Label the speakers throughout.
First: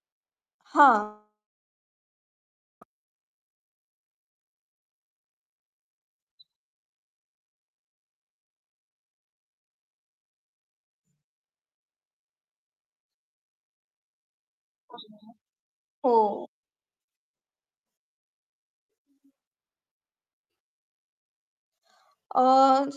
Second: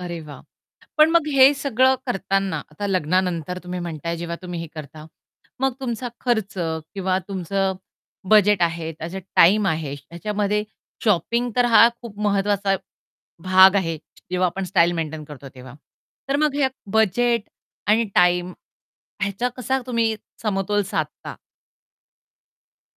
Speaker 1: अरे वाह! पण
Speaker 2: हां.
Speaker 1: मग हे सगळं करताना, आता लग्नानंतर तुम्ही म्हणताय जेव्हा तुम्ही हे करता, मग तुमचा खर्च किंवा तुमचं बजेट आहे त्याचा टाईम आहे. ह्याच्यामध्ये शॉपिंग तर हा खूप महत्वाचा भाग आहे, जेव्हा आपण स्टाईल मेंटेन करतो तेव्हा. तर
Speaker 2: हो.
Speaker 1: मग हे बजेट आणि टाईम ह्याचा कसा तुम्ही समतोल साधता?
Speaker 2: अ,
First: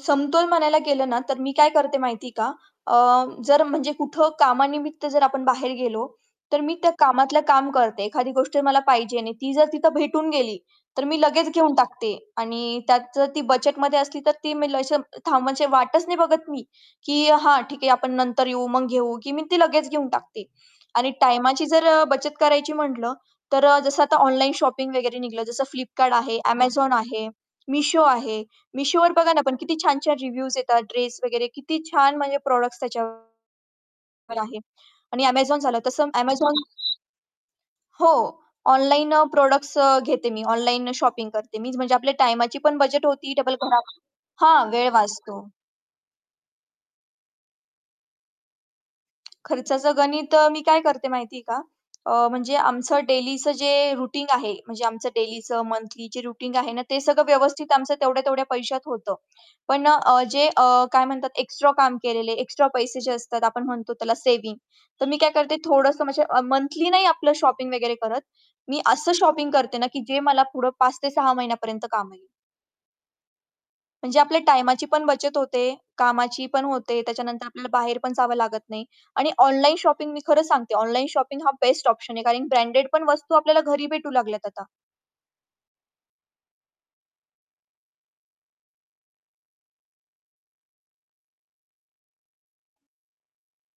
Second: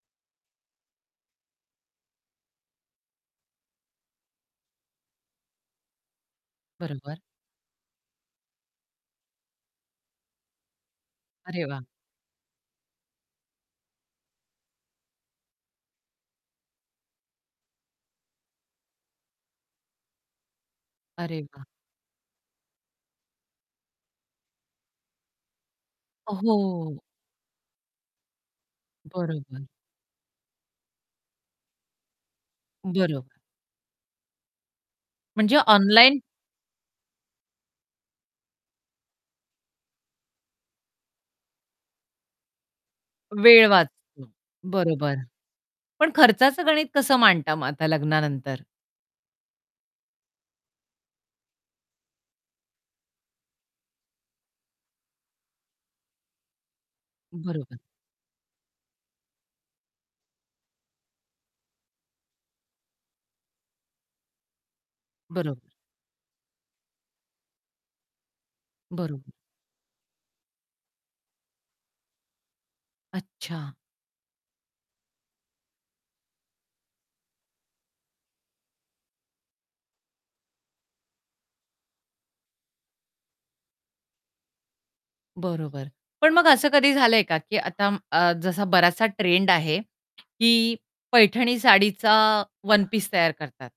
Speaker 2: समतोल म्हणायला गेलं ना तर मी काय करते माहिती आहे का? अ, जर म्हणजे कुठं कामानिमित्त जर आपण बाहेर गेलो, तर मी त्या
Speaker 1: बरोबर.
Speaker 2: कामातलं काम करते. एखादी गोष्ट मला पाहिजे आणि ती जर तिथं भेटून गेली, तर मी लगेच
Speaker 1: अरे
Speaker 2: घेऊन
Speaker 1: वाह!
Speaker 2: टाकते आणि त्यात जर ती बजेटमध्ये असली तर ती मी लशे अं, थांब म्हणजे वाटच नाही बघत मी की हां ठीक आहे आपण नंतर येऊ, मग घेऊ की मी ती लगेच घेऊन टाकते. आणि
Speaker 1: अरे
Speaker 2: टाईमाची
Speaker 1: वाह!
Speaker 2: जर अ, बचत करायची म्हटलं, तर अ, जसं आता ऑनलाईन शॉपिंग वगैरे निघलं जसं Flipkart आहे, Amazon
Speaker 1: हो.
Speaker 2: आहे, Meesho आहे, Meeshoवर बघा ना पण
Speaker 1: बरोबर.
Speaker 2: किती छान-छान रिव्ह्यूज येतात ड्रेस वगैरे किती छान म्हणजे प्रॉडक्ट्स
Speaker 1: बरोबर.
Speaker 2: त्याच्यावर आहे. आणि
Speaker 1: म्हणजे
Speaker 2: Amazon झालं. तसं
Speaker 1: ऑनलाईन
Speaker 2: Amazon हो, ऑनलाईन अ, प्रॉडक्ट्स अ, घेते, मी ऑनलाईननं शॉपिंग करते मीच म्हणजे आपल्या टाईमाची पण बचत होती डबल
Speaker 1: वेळ
Speaker 2: घरा
Speaker 1: वाचतो,
Speaker 2: हां, वेळ
Speaker 1: बरोबर.
Speaker 2: वाचतो.
Speaker 1: पण खर्चाचं गणित कसं मांडता मग आता लग्नानंतर?
Speaker 2: खर्चाचं गणित अ, मी काय करते माहिती आहे का? अ, म्हणजे आमचं डेलीचं जे रुटीन आहे, म्हणजे आमचं डेलीचं मंथली जे रुटीन आहे ना, ते सगळं व्यवस्थित
Speaker 1: बरोबर.
Speaker 2: आमचं तेवढ्या-तेवढ्या पैशात होतं. पण अ, अ, जे अ, काय म्हणतात एक्स्ट्रा काम केलेले, एक्स्ट्रा पैसे जे असतात आपण म्हणतो त्याला सेव्हिंग, तर मी काय करते
Speaker 1: बरोबर.
Speaker 2: थोडंसं म्हणजे अ, मंथली नाही आपलं शॉपिंग वगैरे करत. मी असं
Speaker 1: बरोबर.
Speaker 2: शॉपिंग करते ना की जे मला पुढे 5 ते 6 महिन्यापर्यंत काम येईल.
Speaker 1: अच्छा.
Speaker 2: म्हणजे आपल्या टाईमाची पण बचत होते, कामाची पण होते, त्याच्यानंतर आपल्याला बाहेर पण जावं लागत नाही. आणि ऑनलाईन शॉपिंग मी खरं सांगते ऑनलाईन शॉपिंग हा बेस्ट ऑप्शन आहे, कारण ब्रँडेड पण वस्तू आपल्याला घरी भेटू लागल्यात आता.
Speaker 1: बरोबर. पण मग असं कधी झालंय का की आता अं, आ, जसा बराचसा ट्रेंड आहे, की पैठणी साडीचा वन पीस तयार करतात.